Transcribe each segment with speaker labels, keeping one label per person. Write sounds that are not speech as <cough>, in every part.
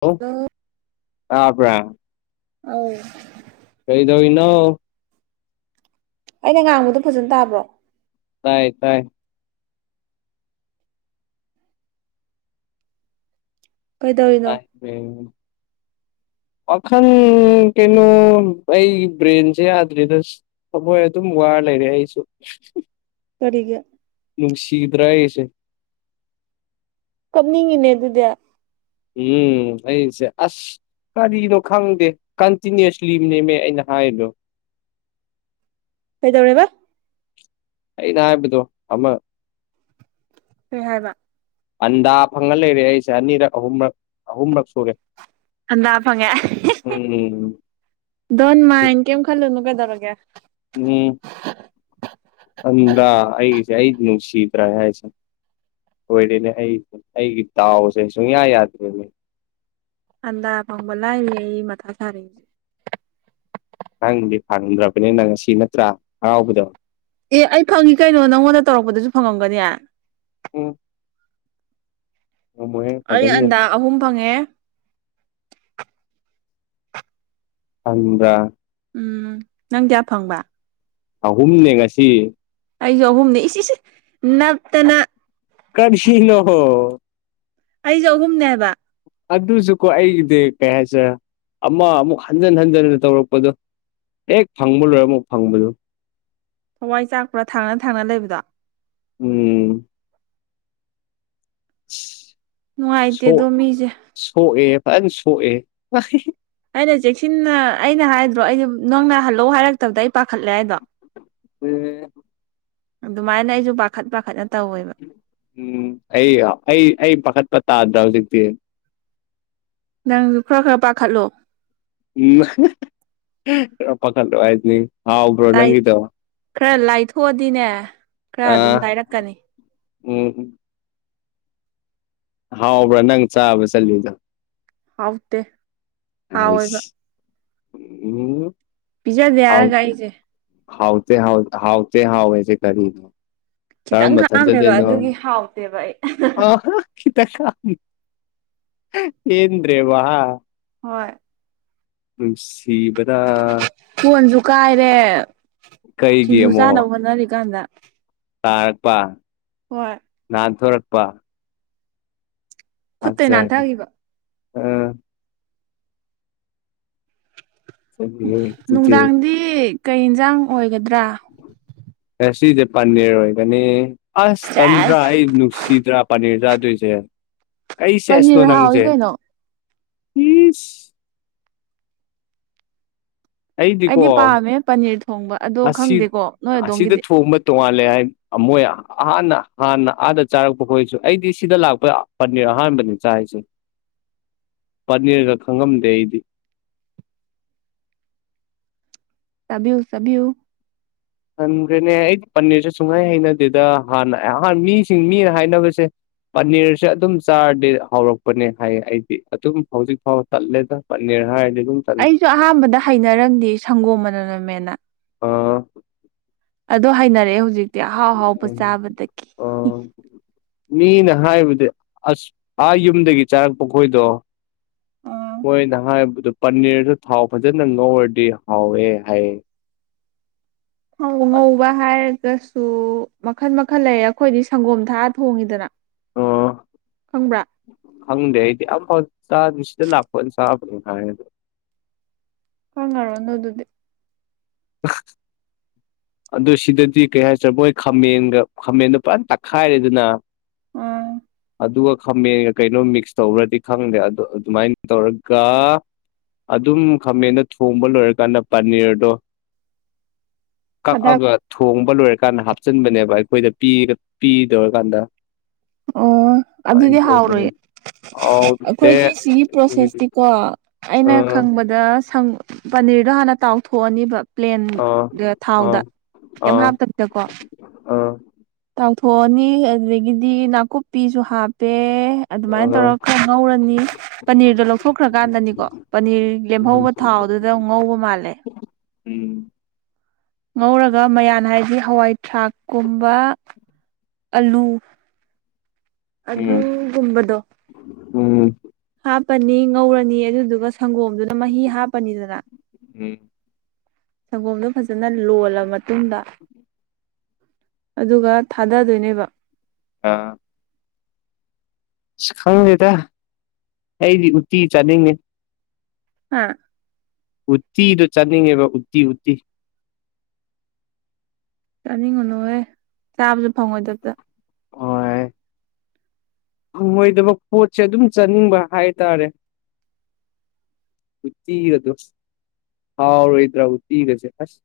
Speaker 1: hello
Speaker 2: hello
Speaker 1: ꯇꯥꯕ꯭ꯔꯥ
Speaker 2: ꯑ
Speaker 1: ꯀꯩꯗꯧꯔꯤꯅ‌ꯣ
Speaker 2: ꯑꯩꯅ ꯉꯥꯡꯕꯗꯣ ꯐꯖꯅ ꯇꯥꯕ꯭ꯔꯣ
Speaker 1: ꯇꯥꯏ ꯇꯥꯏ
Speaker 2: ꯀꯩꯗꯧꯔꯤꯅꯣ
Speaker 1: ꯔ‌ꯦꯡ ꯋꯥꯈꯪ ꯀꯩꯅꯣ ꯑꯩ ꯕ꯭ꯔꯦꯟꯁꯦ ꯌꯥꯗ꯭ꯔꯤꯗ ꯊꯃꯣꯏ ꯑꯗꯨꯝ ꯋꯥꯔ ꯂꯩꯔꯦ ꯑꯩꯁꯨ
Speaker 2: ꯀꯔꯤꯒꯤ
Speaker 1: ꯅꯨꯡ ꯁꯤ ꯗ꯭ꯔꯥꯑꯁꯦ
Speaker 2: ꯀꯞꯅꯤꯡꯉꯤꯅꯦ ꯑꯗꯨꯗꯤ
Speaker 1: ꯎꯝ ꯑꯩꯁꯦ ꯑꯁ ꯀꯔꯤꯅꯣ ꯈꯪꯗꯦ ꯀꯟꯇꯤꯅꯨꯁꯂꯤ ꯑꯃ ꯅꯦꯝꯃꯦ ꯑꯩꯅ ꯍꯥꯏꯗꯣ
Speaker 2: ꯀꯩꯗꯧꯔꯦꯕ
Speaker 1: ꯑꯩꯅ ꯍꯥꯏꯕꯗꯣ ꯑꯃ
Speaker 2: ꯀꯩ ꯍꯥꯏꯕ
Speaker 1: ꯑꯟꯗꯥ ꯐꯪꯉ ꯂꯩꯔꯦ ꯑꯩꯁꯦ ꯑꯅꯤꯔꯛ ꯑꯍꯨꯝꯔꯛ ꯑꯍꯨꯝꯔꯛ ꯁꯨꯔꯦ
Speaker 2: ꯑꯟꯗꯥ ꯐꯪꯉꯦ
Speaker 1: ꯎꯝ
Speaker 2: ꯗꯣꯟ ꯃꯥꯏꯟ ꯀꯩꯝ ꯈꯜꯂꯨꯅꯨ ꯀꯩꯗꯧꯔꯒꯦ
Speaker 1: ꯎꯝ ꯑꯗ꯭ꯔ ꯑꯁ ꯑꯅ ꯁꯤꯤꯇ ꯔꯁ ꯑꯣꯏꯔꯦꯅꯦ ꯑꯩ ꯑꯩꯒꯤ ꯇꯥꯎꯁꯦ ꯁꯨꯡꯌꯥ ꯌꯥꯗ꯭ꯔꯦꯅꯦ
Speaker 2: ꯑꯟꯗꯥ ꯐꯪꯕ ꯂꯥꯏꯔꯤ ꯑꯩ ꯃꯊꯥ ꯁꯥꯔꯤ ꯍꯧꯖꯤꯛ
Speaker 1: ꯅꯪꯗꯤ ꯐꯪꯗ꯭ꯔꯕꯅꯤꯅ ꯉꯁꯤ ꯅꯠꯇ꯭ꯔꯥ ꯍꯔꯥꯎꯕꯗꯣ
Speaker 2: ꯑꯦ ꯑꯩ ꯐꯪꯉꯤ ꯀꯩꯅꯣ ꯅꯪꯉꯣꯟꯗ ꯇꯧꯔꯛꯄꯗꯁꯨ ꯐꯪꯉꯝꯒꯅꯦ
Speaker 1: ꯑꯣ
Speaker 2: ꯑꯩ
Speaker 1: ꯐꯗꯧꯅꯦ
Speaker 2: ꯑꯟꯗ ꯑꯍꯨꯝ ꯐꯪꯉꯦ
Speaker 1: <unintelligible>
Speaker 2: ꯎꯝ ꯅꯪ ꯀꯌꯥ ꯐꯪꯕ
Speaker 1: ꯑꯍꯨꯝꯅꯦ ꯉꯁꯤ
Speaker 2: ꯑꯩꯁꯨ ꯑꯍꯨꯝꯅꯤ ꯏꯆ ꯅꯞꯇꯅ
Speaker 1: ꯀꯔꯤꯁꯤꯅꯍꯣ
Speaker 2: ꯑꯩꯁꯨ ꯑꯍꯨꯝꯅꯦ ꯍꯥꯏꯕ
Speaker 1: ꯑꯗꯨꯁꯨꯀꯣ ꯑꯩꯒꯤꯗꯤ ꯀꯩ ꯍꯥꯏꯁꯔꯦ ꯑꯃ ꯑꯃꯨꯛ ꯍꯟꯖꯟ ꯍꯟꯖꯤꯟꯅ ꯇꯧꯔꯛꯄꯗꯣ ꯑꯦ ꯐꯪꯕ ꯂꯣꯏꯔꯦ ꯑꯃꯨꯛ ꯐꯪꯕꯗꯨꯣ
Speaker 2: ꯊꯋꯥꯏ ꯆꯥꯛꯄꯔꯥ ꯊꯥꯡꯅ ꯊꯥꯡꯅ ꯂꯩꯕꯗꯣ
Speaker 1: ꯎꯝ <inaudible>
Speaker 2: ꯅꯨꯡꯉꯥꯏꯇꯦ ꯗꯣ
Speaker 1: ꯁꯣꯛ
Speaker 2: ꯃꯤꯁꯦ
Speaker 1: ꯁꯣꯛꯑꯦ ꯐꯖꯟ ꯁꯣꯛꯑꯦ
Speaker 2: ꯑꯩꯅ ꯆꯦꯛꯁꯤꯟꯅ ꯑꯩꯅ ꯍꯥꯏꯗ꯭ꯔꯣ ꯑꯩꯗ ꯅꯪꯅ ꯍꯜꯂꯧ ꯍꯥꯏꯔꯛꯇꯕꯗ ꯑꯩ ꯄꯥꯈꯠꯂꯦ ꯍꯥꯏꯗꯣ
Speaker 1: ꯍ
Speaker 2: ꯑꯗꯨꯃꯥꯏꯅ ꯑꯩꯁꯨ ꯄꯥꯈꯠ ꯄꯥꯈꯠꯅ ꯇꯧꯋꯦꯕ
Speaker 1: ꯎꯝ ꯑꯩ ꯑꯩ ꯑꯩ ꯄꯥꯈꯠꯄ ꯇꯥꯗ ꯍꯧꯖꯤꯛꯇꯤ
Speaker 2: ꯅꯪꯁꯨ ꯈꯔ ꯈꯔ ꯄꯥꯈꯠꯂꯣ
Speaker 1: ꯎꯝ ꯄꯈꯠ ꯍꯥꯏꯅꯤ ꯍꯥꯎꯕ꯭ꯔꯣ
Speaker 2: ꯂꯥꯏ
Speaker 1: ꯅꯪꯤꯗꯕ
Speaker 2: ꯈꯔ ꯂꯥꯏꯊꯣꯛꯑꯗꯤꯅꯦ ꯈꯔ ꯑꯗꯨꯝ ꯂꯥꯏꯔꯛꯀꯅꯤ
Speaker 1: ꯎꯝꯝ ꯍꯥꯎꯕ꯭ꯔꯥ ꯅꯪ ꯆꯥꯕ ꯆꯠꯂꯤꯗꯣ
Speaker 2: ꯍꯧꯠꯇ
Speaker 1: ꯑꯁ ꯎꯝ
Speaker 2: ꯄꯤꯖꯥꯗꯦ ꯍꯥꯏꯔꯒ ꯑꯩꯁꯦ
Speaker 1: ꯍꯥꯎꯇ‌ꯦ ꯍꯥꯎ ꯍꯥꯎꯇ‌ꯦ ꯍꯥꯋ‌ꯦꯁꯦ ꯀꯔꯤꯅ‌ꯣ
Speaker 2: ꯈꯤꯇꯪ
Speaker 1: ꯀꯔꯝꯕ
Speaker 2: ꯈꯥꯛꯑꯝꯃꯦꯕ
Speaker 1: ꯊꯠꯖꯗꯣꯏꯅꯣ
Speaker 2: ꯑꯗꯨꯒꯤ ꯍꯥꯎꯇꯦꯕ ꯑꯩ
Speaker 1: ꯑ ꯏꯤꯇꯪ ꯈ ꯄ‌ꯦꯟꯗ꯭ꯔꯦꯕ ꯍꯥ
Speaker 2: ꯍꯣꯏ
Speaker 1: ꯎ ꯁꯤꯕꯗꯥ
Speaker 2: ꯐꯣꯟꯁꯨ ꯀꯥꯏꯔꯦ
Speaker 1: ꯀꯩꯒꯤ
Speaker 2: ꯁꯤꯡꯖꯨ
Speaker 1: ꯑꯃꯨꯛ
Speaker 2: ꯆꯥꯅꯕ ꯍꯣꯠꯅꯔꯤꯀꯥꯟꯗ
Speaker 1: ꯇꯥꯔꯛꯄ
Speaker 2: ꯍꯣꯏ
Speaker 1: ꯅꯍꯥꯟ ꯊꯣꯔꯛꯄ ꯑ
Speaker 2: ꯈꯨꯠꯇꯩ
Speaker 1: ꯁꯔꯤ
Speaker 2: ꯅꯥꯟꯊꯈꯤꯕ
Speaker 1: ꯑ ꯆꯠꯂꯤꯍꯦ ꯑꯗꯨꯗꯤ
Speaker 2: ꯅꯨꯡꯗꯥꯡꯗꯤ ꯀꯩ ꯌꯦꯟꯖꯥꯡ ꯑꯣꯏꯒꯗ꯭ꯔꯥ
Speaker 1: ꯑꯦ ꯁꯤꯁꯦ ꯄꯥꯟꯅꯤꯡꯔꯣꯏꯒꯅꯤ ꯑꯁ
Speaker 2: ꯁꯦꯁ
Speaker 1: ꯇꯟꯗ꯭ꯔꯥ ꯑꯩ ꯅꯨꯡꯁꯤꯗ꯭ꯔꯥ ꯄꯅꯤꯔ ꯆꯥꯗꯣꯏꯁꯦ ꯀꯩ ꯁꯦꯁꯅꯣ
Speaker 2: ꯄꯅꯤꯔ ꯍꯥꯎꯏ
Speaker 1: ꯅꯪꯁꯦ
Speaker 2: ꯀꯩꯅꯣ
Speaker 1: ꯑꯩꯗꯤꯀꯣ
Speaker 2: ꯑꯩꯗꯤ ꯄꯥꯝꯃꯦ ꯄꯅꯤꯔ ꯊꯣꯡꯕ ꯑꯗꯣ ꯈꯪꯗꯦꯀꯣ ꯅꯣꯏ ꯑꯗꯣꯝꯒꯤꯗꯤ
Speaker 1: ꯇꯣꯉꯥꯜꯂꯦ ꯍꯥꯏ ꯃꯣꯏ ꯑꯍꯥꯟꯅ ꯍꯥꯟꯅ ꯑꯥꯗ ꯆꯥꯔꯛꯄ ꯍꯣꯏꯔꯁꯨ ꯑꯩꯗꯤ ꯁꯤꯗ ꯂꯥꯛꯄꯗ ꯄꯅꯤꯔ ꯑꯍꯥꯟꯕꯅꯤ ꯆꯥꯔꯤꯁꯦ ꯄꯅꯤꯔꯒ ꯈꯪꯉꯝꯗꯦ ꯑꯩꯗꯤ
Speaker 2: ꯁ ꯁꯌ
Speaker 1: ꯄꯟꯈ꯭ꯔꯦꯅꯦ ꯑꯩꯗꯤ ꯄꯟꯅꯦꯁꯨ ꯁꯨꯡꯍꯥꯏ ꯍꯩꯅꯗꯦꯗ ꯍꯥꯟꯅ ꯑꯍꯥꯟ ꯃꯤꯁꯤꯡ ꯃꯤꯅ ꯍꯥꯏꯅꯕꯁꯦ ꯄꯅꯤꯔꯁꯦ ꯑꯗꯨꯝ ꯆꯥꯔꯗꯤ ꯍꯧꯔꯛꯄꯅꯦ ꯍꯥꯏꯌꯦ ꯑꯩꯗꯤ ꯑꯗꯨꯝ ꯍꯧꯖꯤꯛ ꯐꯥꯎ ꯆꯠꯂꯦꯗ ꯅꯅꯤꯔꯍꯥ ꯍꯥꯏ
Speaker 2: ꯑꯩꯁꯨ ꯑꯍꯥꯟꯕꯗ ꯍꯩꯅꯔꯝꯗꯦ ꯁꯪꯒꯣꯝ ꯃꯅꯅꯃꯦꯅ
Speaker 1: ꯑ
Speaker 2: ꯑꯗꯣ ꯍꯥꯏꯅꯔꯛꯑꯦ ꯍꯧꯖꯤꯛꯇꯤ ꯑꯍꯥꯎ ꯑꯍꯥꯎꯕ ꯆꯥꯕꯗꯒꯤ
Speaker 1: ꯑꯥ ꯃꯤꯅ ꯍꯥꯏꯕꯗꯤ ꯑꯁ ꯑꯥ ꯌꯨꯝꯗꯒꯤ ꯆꯥꯔꯛꯄ ꯈꯣꯏꯗꯣ
Speaker 2: ꯑ
Speaker 1: ꯃꯣꯏꯅ ꯍꯥꯏꯕꯗ ꯄꯅꯤꯔꯗꯨ ꯊꯥꯎ ꯐꯖꯅ ꯉꯧꯔꯗꯤ ꯍꯥꯎꯋꯦ ꯍꯥꯏꯌꯦ
Speaker 2: ꯍꯧ ꯉꯧꯕ ꯍꯥꯏꯔꯒ ꯃꯈꯜ ꯃꯈꯜ ꯂꯩꯌꯦ ꯑꯩꯈꯣꯏꯗꯤ ꯁꯪꯒꯣꯝ ꯊꯥꯔ ꯊꯣꯡꯉꯤꯗꯅ ꯈꯪꯕ꯭ꯔꯥ
Speaker 1: ꯍꯪꯗꯦ ꯑꯩꯗꯤ ꯑꯐꯥꯎ ꯆ ꯁꯤꯗ ꯂꯥꯛꯄ ꯆꯕ
Speaker 2: ꯈꯪꯉꯨꯔꯅꯣ ꯑꯗꯨꯗꯤ
Speaker 1: <unintelligible> ꯑꯗꯨ ꯁꯤꯗꯗꯤ ꯀꯩ ꯍꯥꯏꯁꯤꯔꯦ ꯃꯣꯏ ꯈꯥꯃꯦꯟꯒ ꯈꯥꯃꯦꯟꯗꯣ ꯄꯨꯔꯥ ꯇꯛꯈꯥꯏꯔꯦꯗꯅ
Speaker 2: ꯎꯝ
Speaker 1: ꯑꯗꯨꯒ ꯈꯥꯃꯦꯟꯒ ꯀꯩꯅꯣ ꯃꯤꯛꯁ ꯇꯧꯕ꯭ꯔꯗꯤ ꯈꯪꯗꯦ ꯑꯗꯣ ꯑꯗꯨꯃꯥꯏꯅ ꯇꯧꯔꯒ ꯑꯗꯨꯝ ꯈꯥꯃꯗ ꯊꯣꯡꯕ ꯂꯣꯏꯔꯀꯥꯟꯗ ꯄꯅꯤꯔꯗꯣ
Speaker 2: ꯊꯥꯗꯕ
Speaker 1: ꯀꯛꯑꯒ ꯊꯣꯡꯕ ꯂꯣꯏꯔꯀꯥꯟꯗ ꯍꯥꯞꯆꯤꯟꯕꯅꯦꯕ ꯑꯩꯈꯣꯏꯗ ꯄ ꯄꯤꯗꯧꯔꯀꯥꯟꯗ
Speaker 2: ꯑꯣ ꯑꯗꯨꯗꯤ
Speaker 1: ꯑꯗꯨꯃꯥꯏꯅ ꯇꯧꯕꯅꯦ
Speaker 2: ꯍꯥꯎꯔꯣꯏꯌꯦ
Speaker 1: ꯍꯥꯎꯇꯦ
Speaker 2: ꯑꯩꯈꯣꯏꯒꯤ ꯁꯤꯒꯤ
Speaker 1: ꯑꯩꯈꯣꯏꯒꯤꯗꯤ
Speaker 2: ꯄ꯭ꯔꯣꯁꯦꯁꯇꯤꯀꯣ ꯑꯩꯅ
Speaker 1: ꯑꯥ
Speaker 2: ꯈꯪꯕꯗ ꯑꯗꯪ <unintelligible> ꯄꯅꯤꯔꯗꯣ ꯍꯥꯟꯅ ꯇꯥꯎꯊꯣꯛꯑꯅꯤꯕ ꯄ꯭ꯂꯦꯟ
Speaker 1: ꯑꯥ ꯑꯥ
Speaker 2: ꯊꯥꯎꯗ
Speaker 1: ꯑ
Speaker 2: ꯀꯦꯝ
Speaker 1: ꯑ
Speaker 2: ꯍꯥꯞꯇ ꯀꯣ ꯇꯥꯎꯊꯣꯛꯑꯅꯤ ꯑꯗꯒꯤ ꯗꯤ ꯅꯥꯀꯨꯞꯄꯤꯁꯨ ꯍꯥꯞꯄꯦ ꯑꯗꯨꯃꯥꯏꯅ ꯇꯧꯔ
Speaker 1: ꯑ
Speaker 2: ꯈꯔ ꯉꯧꯔꯅꯤ ꯄꯅꯤꯔꯗꯣ ꯂꯧꯊꯣꯛꯈ꯭ꯔꯀꯥꯟꯗꯅꯤꯀꯣ ꯄꯅꯤꯔ ꯂꯦꯝꯍꯧꯕ ꯊꯥꯎꯗꯨꯗ ꯉꯧꯕ ꯃꯥꯜꯂꯦ
Speaker 1: ꯎꯝ
Speaker 2: ꯉꯧꯔꯒ ꯃꯌꯥꯟ ꯍꯥꯏꯗꯤ ꯍꯋꯥꯏ ꯊꯔꯥꯛ ꯀꯨꯝꯕ ꯑꯂꯨ
Speaker 1: ꯎꯝ
Speaker 2: ꯑꯗꯨꯒꯒꯨꯝꯕꯗꯣ
Speaker 1: ꯎꯝ
Speaker 2: ꯍꯥꯞꯄꯅꯤ ꯉꯧꯔꯅꯤ ꯑꯗꯨꯗꯨꯒ ꯁꯪꯒꯣꯝꯗꯨꯅ ꯃ ꯍꯤ ꯍꯥꯄꯅꯤꯗꯅꯥ
Speaker 1: ꯎꯝ
Speaker 2: ꯁꯪꯒꯣꯝꯗꯣ ꯐꯖꯅ ꯂꯣꯜꯂ ꯃꯇꯨꯡꯗ ꯑꯗꯨꯒ ꯊꯥꯗꯗꯣꯏꯅꯦꯕ
Speaker 1: ꯑꯥ ꯑꯁ ꯈꯪꯗꯦꯗ ꯑꯩꯗꯤ ꯎꯇꯤ ꯆꯥꯅꯤꯡꯉꯦ
Speaker 2: ꯍꯥ
Speaker 1: ꯎꯠꯇꯤꯗꯣ ꯆꯠꯅꯤꯡꯉꯦꯕ ꯎꯠꯇꯤ ꯎꯠꯇꯤ
Speaker 2: ꯆꯥꯅꯤꯡꯉꯨꯅꯨꯍꯦ ꯆꯥꯕꯁꯨ ꯐꯪꯉꯣꯏꯗꯕꯗ
Speaker 1: ꯍꯣꯢ ꯐꯪꯉꯣꯏꯗꯕ ꯄꯣꯠꯁꯦ ꯑꯗꯨꯝ ꯆꯥꯅꯤꯡꯕ ꯍꯥꯏꯇꯥꯔꯦ ꯎꯠꯇꯤꯒꯗꯣ ꯍꯥꯎꯔꯣꯏꯗ꯭ꯔꯥ ꯎꯠꯇꯤꯒꯁꯦ ꯑꯁ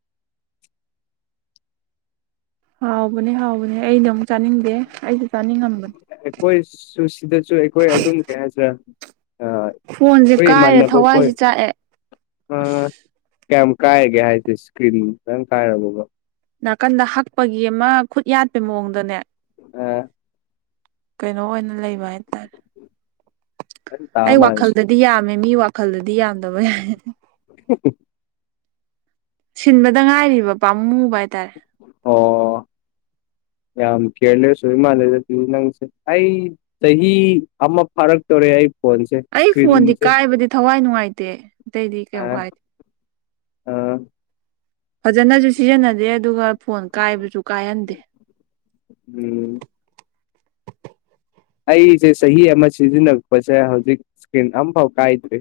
Speaker 2: ꯍꯥꯎꯕꯅꯦ ꯍꯥꯎꯕꯅꯦ ꯑꯩꯅ ꯑꯃꯨꯛ ꯆꯥꯅꯤꯡꯗꯦ ꯑꯩꯁꯨ ꯆꯥꯅꯤꯡꯉꯝꯕꯅꯦ
Speaker 1: ꯑꯩꯈꯣꯏ ꯁꯨ ꯁꯤꯗꯁꯨꯨ ꯑꯩꯈꯣꯏ ꯑꯗꯨꯝ ꯀꯩ ꯍꯥꯏꯁꯤꯔꯥ ꯑ
Speaker 2: ꯐꯣꯟꯁꯦ
Speaker 1: ꯑ
Speaker 2: ꯀꯥꯏꯔꯦ
Speaker 1: ꯏꯃꯥꯟꯅꯕ ꯈꯣꯢ
Speaker 2: ꯊꯋꯥꯏꯁꯦ ꯆꯥꯛꯑꯦ
Speaker 1: ꯑ ꯀꯌꯥꯝ ꯀꯥꯏꯔꯒꯦ ꯍꯥꯏꯁꯦ ꯏꯁꯀ꯭ꯔꯤꯟ ꯀꯥꯏꯔꯕꯕꯣ
Speaker 2: ꯅꯥꯀꯟꯗ ꯍꯛꯄꯒꯤ ꯑꯃ ꯈꯨꯠ ꯌꯥꯠꯄꯩ ꯃꯑꯣꯡꯗꯅꯦ
Speaker 1: ꯑ
Speaker 2: ꯀꯩꯅꯣ ꯑꯣꯏꯅ ꯂꯩꯕ ꯍꯥꯏꯇꯥꯔꯦ
Speaker 1: ꯈꯤꯇꯪ ꯇꯥ
Speaker 2: ꯑꯩ
Speaker 1: ꯃꯥꯜꯂꯦ
Speaker 2: ꯋꯥꯈꯜꯗ ꯗꯤ ꯌꯥꯝꯃꯦ ꯃꯤ ꯋꯥꯈꯜꯗꯗꯤ ꯌꯥꯝꯗꯕ ꯌꯥꯏ
Speaker 1: <inaudible>
Speaker 2: ꯁꯤꯟꯕꯗ ꯉꯥꯏꯔꯤꯕ ꯄꯥꯝꯃꯨꯕ ꯍꯥꯏꯇꯥꯔꯦ
Speaker 1: ꯑꯣ ꯌꯥꯝ ꯈꯦꯂꯁꯨꯏ ꯃꯥꯂꯗ ꯇ ꯅꯪꯁꯦ ꯑꯩ ꯇꯍꯤ ꯑꯃ ꯐꯔꯛ ꯇꯧꯔꯦ ꯑꯩ ꯐꯣꯟꯁꯦ
Speaker 2: ꯑꯩ ꯐꯣꯟꯗꯤ
Speaker 1: ꯏꯁꯀ꯭ꯔꯤꯟꯁꯦ
Speaker 2: ꯀꯥꯏꯕꯗꯤ ꯊꯋꯥꯏ ꯅꯨꯡꯉꯥꯏꯇꯦ ꯑꯇꯩꯗꯤ
Speaker 1: ꯑ
Speaker 2: ꯀꯩꯝꯨ ꯀꯥꯏꯗꯦ
Speaker 1: ꯑ
Speaker 2: ꯐꯖꯅꯁꯨ ꯁꯤꯖꯤꯟꯅꯗꯦ ꯑꯗꯨꯒ ꯐꯣꯟ ꯀꯥꯏꯕꯁꯨ ꯀꯥꯏꯍꯟꯗꯦ
Speaker 1: ꯎꯝ ꯑꯩꯁꯦ ꯆꯍꯤ ꯑꯃ ꯁꯤꯖꯤꯟꯅꯔꯛꯄꯁꯦ ꯍꯧꯖꯤꯛ ꯏꯁꯀ꯭ꯔꯤꯟ ꯑꯝꯐꯥꯎ ꯀꯥꯏꯗ꯭ꯔꯤ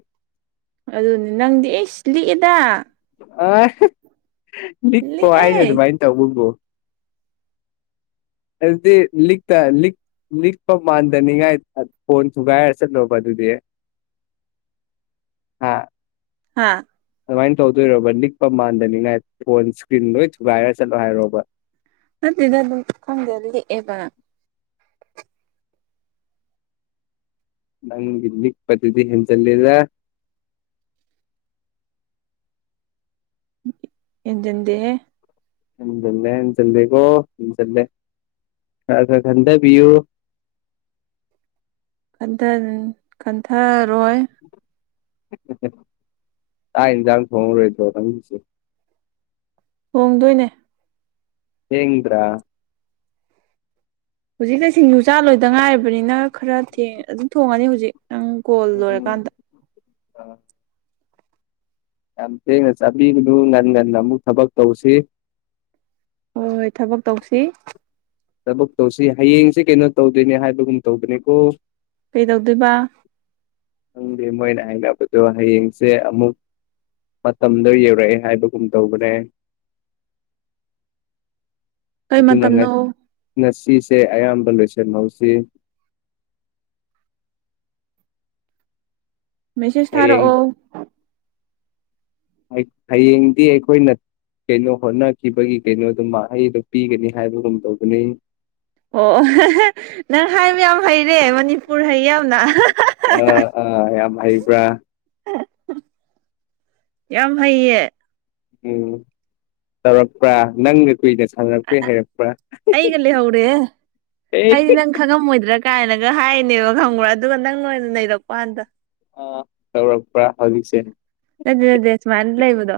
Speaker 2: ꯑꯗꯨꯅꯤ ꯅꯪꯗꯤ ꯑꯩ ꯂꯤꯛꯑꯦꯗ
Speaker 1: ꯑ ꯄꯣ ꯍꯥꯏꯗꯦ
Speaker 2: ꯂꯤꯛꯑꯦ
Speaker 1: ꯑꯗꯨꯃꯥꯏꯅ ꯇꯧꯕꯕꯨ ꯑꯗꯨꯗꯤ ꯂꯤꯛ ꯂꯤꯛ ꯅꯤꯛꯄ ꯃꯥꯟꯗꯅꯤꯉꯥꯏ ꯐꯣꯟ ꯊꯨꯒꯥꯏꯔ ꯆꯠꯂꯣꯕ ꯑꯗꯨꯗꯤ ꯍꯥ
Speaker 2: ꯍꯥ
Speaker 1: ꯑꯗꯨꯃꯥꯏꯅ ꯇꯧꯗꯣꯏꯔꯣꯕ ꯅꯤꯛꯄ ꯃꯥꯟꯗꯅꯤꯉꯥꯏ ꯐꯣꯟ ꯏꯁꯀ꯭ꯔꯤꯟ ꯂꯣꯏ ꯊꯨꯒꯥꯏꯔ ꯆꯠꯂꯣ ꯍꯥꯏꯔꯣꯕ
Speaker 2: ꯃꯗꯤꯦ ꯑꯗꯨ ꯈꯪꯗꯦꯗꯤꯑꯕ
Speaker 1: ꯅꯪ ꯏꯅꯤꯛ ꯄꯊꯗꯤ ꯌꯦꯆꯤꯜꯂꯦꯗ
Speaker 2: ꯍꯦꯟꯖꯤꯟꯗꯦ
Speaker 1: ꯍꯟꯖꯜꯂꯦ ꯍꯟꯖꯜꯂꯦꯀꯣ ꯍꯟꯖꯜꯂꯦ ꯈꯔ ꯈꯔ ꯈꯟꯊꯕꯤꯌꯨ
Speaker 2: ꯀꯟꯊꯔꯣꯏ
Speaker 1: ꯇꯥ ꯏꯟꯖꯥꯥꯡ ꯊꯉ ꯔꯦꯗꯪꯁꯤ <inaudible>
Speaker 2: ꯍꯣꯡꯗꯣꯏꯅꯦ
Speaker 1: ꯊꯦꯡꯗ꯭ꯔꯥ
Speaker 2: ꯍꯧꯖꯤꯛꯀ ꯁꯤꯡꯖꯨꯖꯥ ꯂꯣꯏꯗ ꯉꯥꯏꯔꯕꯅꯤꯅ ꯈꯔꯦꯡ ꯑꯗꯨꯝ ꯊꯣꯡꯉꯅꯤ ꯍꯧꯖꯤꯛ ꯅꯪ ꯀꯣꯜ ꯂꯣꯏꯔꯀꯥꯟꯗ
Speaker 1: ꯌꯥꯝ ꯊꯦꯡꯅ ꯆꯥꯕꯤꯒꯅꯨ ꯉꯟꯅ ꯉꯟꯅ ꯑꯃꯨꯛ ꯊꯕꯛ ꯇꯧꯁꯤ
Speaker 2: ꯍꯣꯏ ꯍꯣꯏ ꯊꯕꯛ ꯇꯧꯁꯤ
Speaker 1: ꯊꯕꯛ ꯇꯧꯁꯤ ꯍꯌꯦꯡꯁꯤ ꯀꯩꯅꯣ ꯇꯧꯗꯣꯏꯅꯦ ꯍꯥꯏꯕꯒꯨꯝ ꯇꯧꯗꯅꯦꯀꯣ
Speaker 2: ꯀꯩꯗꯧꯗꯣꯏꯕ
Speaker 1: ꯈꯪꯗꯦ ꯃꯣꯏꯅ ꯍꯥꯏꯅꯕꯗꯣ ꯍꯌꯦꯡꯁꯦ ꯑꯃꯨꯛ ꯃꯇꯝꯗꯣ ꯌꯧꯔꯛꯑꯦ ꯍꯥꯏꯕꯒꯨꯝ ꯇꯧꯕꯅꯦ
Speaker 2: ꯀꯩ
Speaker 1: ꯑꯗꯨꯅ
Speaker 2: ꯃꯇꯝꯅꯣ
Speaker 1: ꯉꯁꯤꯁꯦ ꯑꯌꯥꯝꯕ ꯂꯣꯏꯁꯟꯍꯧꯁꯤ
Speaker 2: ꯃꯦꯁꯦꯁ
Speaker 1: ꯍꯌꯦꯡ
Speaker 2: ꯊꯥꯔꯛꯑꯣ
Speaker 1: ꯍꯌꯦꯡꯗꯤ ꯑꯩꯈꯣꯏꯅ ꯀꯩꯅꯣ ꯍꯣꯠꯅꯈꯤꯕꯒꯤ ꯀꯩꯅꯣꯗꯨ ꯃꯍꯩꯗꯣ ꯄꯤꯒꯅꯤ ꯍꯥꯏꯕꯒꯨꯝ ꯇꯧꯕꯗꯨꯅꯤ
Speaker 2: ꯑꯣ ꯅꯪ ꯍꯥꯏ ꯃꯌꯥꯝ ꯍꯩꯔꯦ ꯃꯅꯤꯄꯨꯔ ꯍꯩ ꯌꯥꯝꯅ
Speaker 1: ꯃꯌꯥꯝ ꯍꯩꯕ꯭ꯔꯥ
Speaker 2: ꯌꯥꯝ ꯐꯩꯌꯦ
Speaker 1: ꯎꯝ ꯆꯥꯎꯧꯔꯛꯄ꯭ꯔꯥ ꯅꯪ ꯀꯨꯏꯗ ꯁꯥꯟꯅꯔꯛꯄ꯭ꯔꯦ ꯍꯩꯔꯛꯄ꯭ꯔꯥ
Speaker 2: ꯑꯩꯒ
Speaker 1: ꯑꯦ
Speaker 2: ꯉꯝ ꯑꯣꯏꯣꯏꯗ꯭ꯔꯥ ꯀꯥꯏꯅꯒ ꯍꯥꯏꯅꯦꯕ ꯈꯪꯕ꯭ꯔꯥ ꯑꯗꯨꯒ ꯅꯪ ꯑꯣꯏꯅꯥ ꯅꯩꯔꯛꯄꯩ ꯋꯥꯅꯤꯗ
Speaker 1: ꯑꯥ ꯇꯧꯔꯛꯄ꯭ꯔꯥ ꯍꯧꯖꯤꯛꯁꯦ
Speaker 2: ꯅꯠꯇꯦ ꯅꯠꯇꯦ ꯁꯨꯃꯥꯏꯅ ꯂꯩꯕꯗꯣ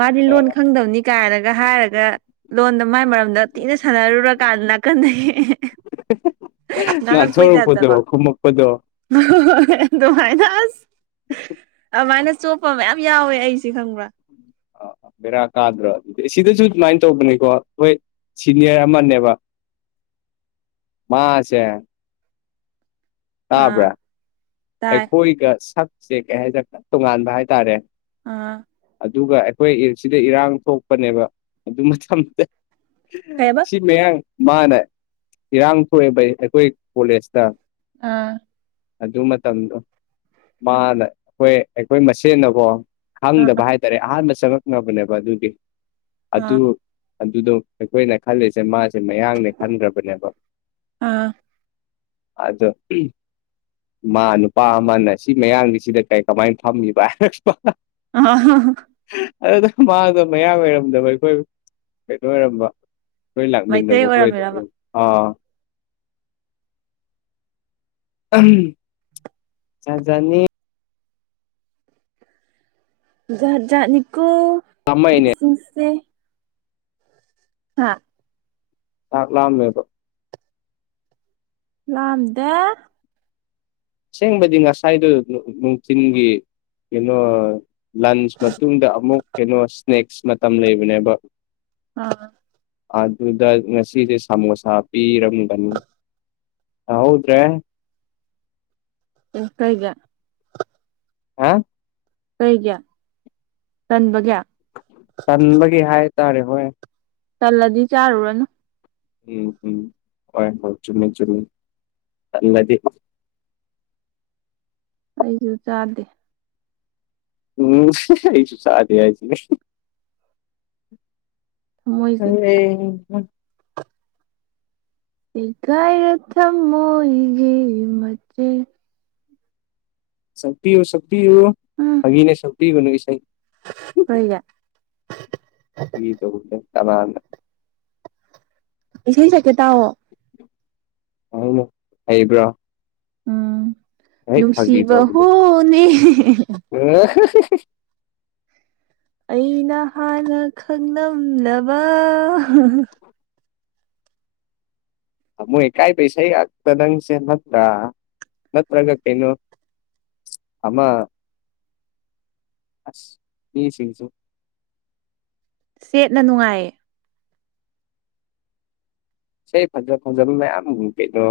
Speaker 2: ꯃꯥꯗꯤ ꯂꯣꯟ ꯈꯪꯗꯕꯅꯤ ꯀꯥꯏꯅꯒ ꯍꯥꯏꯔꯒ ꯂꯣꯟꯗꯣ ꯃꯥꯏ ꯃꯔꯝꯗ ꯊꯤꯅ ꯁꯥꯟꯅꯔꯨꯔꯀꯥꯟꯗ ꯅꯥꯀꯟꯗꯒꯤ
Speaker 1: ꯉꯥꯡꯊꯣꯛꯔꯛꯄꯗꯣ ꯈꯨꯝꯃꯛꯄꯗꯣ
Speaker 2: ꯑꯗꯨꯃꯥꯏꯅꯥ ꯑꯁ ꯀꯃꯥꯏꯅ ꯆꯣꯞꯄ ꯃꯌꯥꯝ ꯌꯥꯎꯋꯦ ꯑꯩꯁꯦ ꯈꯪꯕ꯭ꯔꯥ
Speaker 1: ꯕꯦꯔꯥ ꯀꯥꯗ꯭ꯔꯣ ꯁꯤꯗꯁꯨ ꯑꯗꯨꯃꯥꯏꯅ ꯇꯧꯕꯅꯤꯀꯣ ꯍꯣꯏ ꯁꯤꯅꯤꯌꯔ ꯑꯃꯅꯦꯕ ꯃꯥꯁꯦ
Speaker 2: ꯑꯥ
Speaker 1: ꯇꯥꯕ꯭ꯔꯥ
Speaker 2: ꯇꯥꯏ
Speaker 1: ꯑꯩꯈꯣꯏꯒ ꯁꯛꯁꯦ ꯀꯩꯍꯥꯏꯇꯥꯔꯦ ꯇꯣꯉꯥꯟꯕ ꯍꯥꯏꯇꯥꯔꯦ
Speaker 2: ꯑꯥ
Speaker 1: ꯑꯗꯨꯒ ꯑꯩꯈꯣꯏ ꯑꯦꯁꯤꯗ ꯏꯔꯥꯡ ꯊꯣꯛꯄꯅꯦꯕ ꯑꯗꯨ ꯃꯇꯝꯗ
Speaker 2: ꯀꯩꯕ
Speaker 1: ꯁꯤ ꯃꯌꯥꯡ ꯃꯥꯅ ꯏꯔꯥꯡ ꯊꯣꯛꯑꯦꯕ ꯑꯩꯈꯣꯏ ꯀꯣꯂꯦꯖꯇ
Speaker 2: ꯑꯥ
Speaker 1: ꯑꯗꯨ ꯃꯇꯝꯗꯣ ꯃꯥꯅ ꯑꯩꯈꯣꯏ ꯑꯩꯈꯣꯏ ꯃꯁꯦꯟꯅꯀꯣ
Speaker 2: ꯑꯥ
Speaker 1: ꯈꯪꯗꯕ ꯍꯥꯏꯇꯥꯔꯦ ꯑꯍꯥꯟꯕ ꯆꯪꯉꯛꯅꯕꯅꯦꯕ ꯑꯗꯨꯗꯤ
Speaker 2: ꯑꯥ
Speaker 1: ꯑꯗꯨ ꯑꯗꯨꯗꯣ ꯑꯩꯈꯣꯏꯅ ꯈꯜꯂꯤꯁꯦ ꯃꯥꯁꯦ ꯃꯌꯥꯡꯅꯦ ꯈꯟꯈꯔꯕꯅꯦꯕ
Speaker 2: ꯑꯥ
Speaker 1: ꯑꯗꯨ ꯃꯥ ꯅꯨꯄꯥ ꯑꯃꯅ ꯁꯤ ꯃꯌꯥꯡꯁꯦꯁꯤꯗ ꯀꯩ ꯀꯃꯥꯏꯅ ꯐꯝꯃꯤꯕ ꯍꯥꯏꯔꯛꯄꯥꯏꯋꯥꯅꯦ
Speaker 2: ꯑꯥ
Speaker 1: ꯑꯗꯨꯗ ꯃꯥꯗꯣ ꯃꯌꯥꯡ ꯑꯣꯏꯔꯝꯗꯕ ꯑꯩꯈꯣꯏ ꯀꯩꯅꯣ ꯑꯣꯏꯔꯝꯕ
Speaker 2: ꯃꯩꯇꯩ ꯑꯣꯏꯔꯝꯃꯤꯔꯕ
Speaker 1: <unintelligible> <unintelligible> ꯖꯥꯠ ꯖꯥꯠꯅꯤ
Speaker 2: ꯖꯥꯠ ꯖꯥꯠꯅꯤꯀꯣ
Speaker 1: <unintelligible>
Speaker 2: ꯇꯨꯡꯁꯦ ꯍꯥ
Speaker 1: ꯆꯥꯛ ꯂꯥꯝꯃꯦꯕꯥ
Speaker 2: ꯂꯥꯝꯗꯦ
Speaker 1: ꯑꯁꯦꯡꯕꯗꯤ ꯉꯁꯥꯏꯗꯣ ꯅꯨꯡꯊꯤꯟꯒꯤ ꯀꯩꯅꯣ ꯂꯟꯁ ꯃꯇꯨꯡꯗ ꯑꯃꯨꯛ ꯀꯩꯅꯣ ꯁꯅꯦꯛꯁ ꯃꯇꯝ ꯂꯩꯕꯅꯦꯕ
Speaker 2: ꯑꯥ
Speaker 1: ꯑꯗꯨꯗ ꯉꯁꯤꯗꯤ ꯁꯃꯣꯁꯥ ꯄꯤꯔꯝꯒꯅꯤ ꯇꯥꯍꯧꯎꯗ꯭ꯔꯦ
Speaker 2: ꯀꯩ
Speaker 1: ꯍꯥ
Speaker 2: ꯀꯩꯒꯤ ꯆꯟꯕꯒꯦ
Speaker 1: ꯆꯟꯕꯒꯤ ꯍꯥꯏꯇꯥꯔꯦ ꯍꯣꯏ
Speaker 2: ꯆꯜꯂꯗꯤ ꯆꯥꯔꯨꯔꯅꯨ
Speaker 1: ꯎꯝ ꯎꯝ ꯍ ꯆꯨꯝꯃꯤ ꯆꯨꯝꯃꯤ ꯅꯗꯤ
Speaker 2: ꯑꯩꯁꯨ ꯆꯥꯗꯦ
Speaker 1: ꯎꯝ ꯑꯩꯁꯨ ꯆꯥꯗꯦ ꯍꯥꯏꯁꯤꯅꯤ
Speaker 2: ꯊꯃꯣꯏꯁꯦ
Speaker 1: <unintelligible>
Speaker 2: ꯁꯦꯒꯥꯏꯔ ꯊꯃꯣꯒꯤ ꯃꯆꯦꯠ
Speaker 1: ꯁꯛꯄꯤꯌꯨ ꯁꯛꯄꯤꯌꯨ
Speaker 2: ꯎꯝ
Speaker 1: ꯐꯒꯤꯅꯦ ꯁꯛꯄꯤꯒꯅꯨ ꯏꯁꯩ
Speaker 2: ꯑꯣꯏꯌꯥ
Speaker 1: <unintelligible>
Speaker 2: ꯏꯁꯩ ꯁꯛꯀꯦ ꯇꯥꯎꯑꯣ
Speaker 1: ꯑꯨꯛ ꯍꯩꯕ꯭ꯔꯥ
Speaker 2: ꯎꯝ
Speaker 1: ꯐꯥꯒꯤ
Speaker 2: ꯅꯨꯡꯁꯤꯕ ꯍꯣꯅꯦ
Speaker 1: ꯎ
Speaker 2: ꯑꯩꯅ ꯍꯥꯟꯅ ꯈꯪꯂꯝꯅꯕ
Speaker 1: ꯃꯣꯏ ꯀꯥꯏ ꯄꯩꯁꯥꯩ ꯍꯥꯏꯥꯛꯇꯗꯪꯁꯦ ꯅꯠꯇ꯭ꯔ ꯅꯠꯇ꯭ꯔꯒ ꯀꯩꯅꯣ ꯑꯃ ꯑꯁ ꯌꯦ ꯁꯤꯁꯨ
Speaker 2: ꯁꯦꯠꯅ ꯅꯨꯡꯉꯥꯏꯌꯦ
Speaker 1: ꯁ ꯐꯖ ꯐꯖ ꯑ ꯀꯩꯗꯣ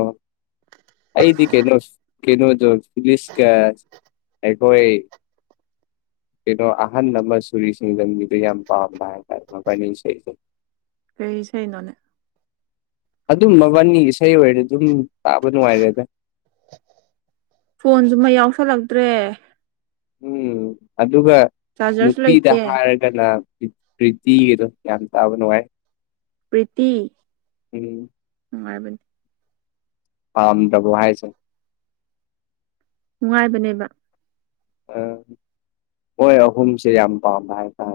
Speaker 1: ꯑꯩꯗꯤ ꯀꯩꯅꯣ ꯀꯩꯅꯣ ꯑꯗꯨ ꯐꯂꯤꯁ ꯀ ꯑꯩꯈꯣꯏ ꯀꯩꯅꯣ ꯑꯍꯟ ꯑꯃ ꯁꯨꯔꯤꯁꯤꯡ ꯂꯝꯕꯤꯗꯣ ꯌꯥꯝ ꯄꯥꯝꯕ ꯍꯥꯏꯇꯥꯔꯦ ꯃꯕꯥꯣꯏ ꯏꯁꯩꯁꯦ
Speaker 2: ꯀꯁꯩꯅꯣꯅꯦ
Speaker 1: ꯑꯗꯨꯝ ꯃꯕꯥꯟꯅꯤ ꯏꯁꯩ ꯑꯣꯏꯔꯦ ꯑꯗꯨꯝ ꯇꯥꯕ ꯅꯨꯡꯉꯥꯏꯔꯦ ꯑꯗ
Speaker 2: ꯐꯣꯟꯁꯨꯃ ꯌꯥꯎꯁꯜꯂꯛꯇ꯭ꯔꯦ
Speaker 1: ꯎꯝ ꯑꯗꯨꯒ
Speaker 2: ꯆꯥꯔꯖꯔꯁꯨ
Speaker 1: ꯅꯨꯄꯤꯗ
Speaker 2: ꯂꯩꯇꯦ
Speaker 1: ꯍꯥꯏꯔꯒ ꯅ ꯄ꯭ꯔꯤꯇꯤꯒꯤꯗꯣ ꯌꯥꯝ ꯇꯥꯕ ꯅꯨꯡꯉꯥꯏ
Speaker 2: ꯄ꯭ꯔꯤꯇ
Speaker 1: ꯎꯝ
Speaker 2: ꯎꯅꯨꯡꯉꯥꯏꯕ
Speaker 1: ꯄꯥꯝꯗ꯭ꯔꯕꯣ ꯍꯥꯏꯁꯦ
Speaker 2: ꯅꯨꯡꯉꯥꯏꯕꯅꯦꯕ
Speaker 1: ꯑꯝ ꯍꯣꯏ ꯑꯍꯨꯝꯁꯦ ꯌꯥꯝ ꯄꯥꯝꯃꯦ ꯍꯥꯏꯇꯥꯔꯦ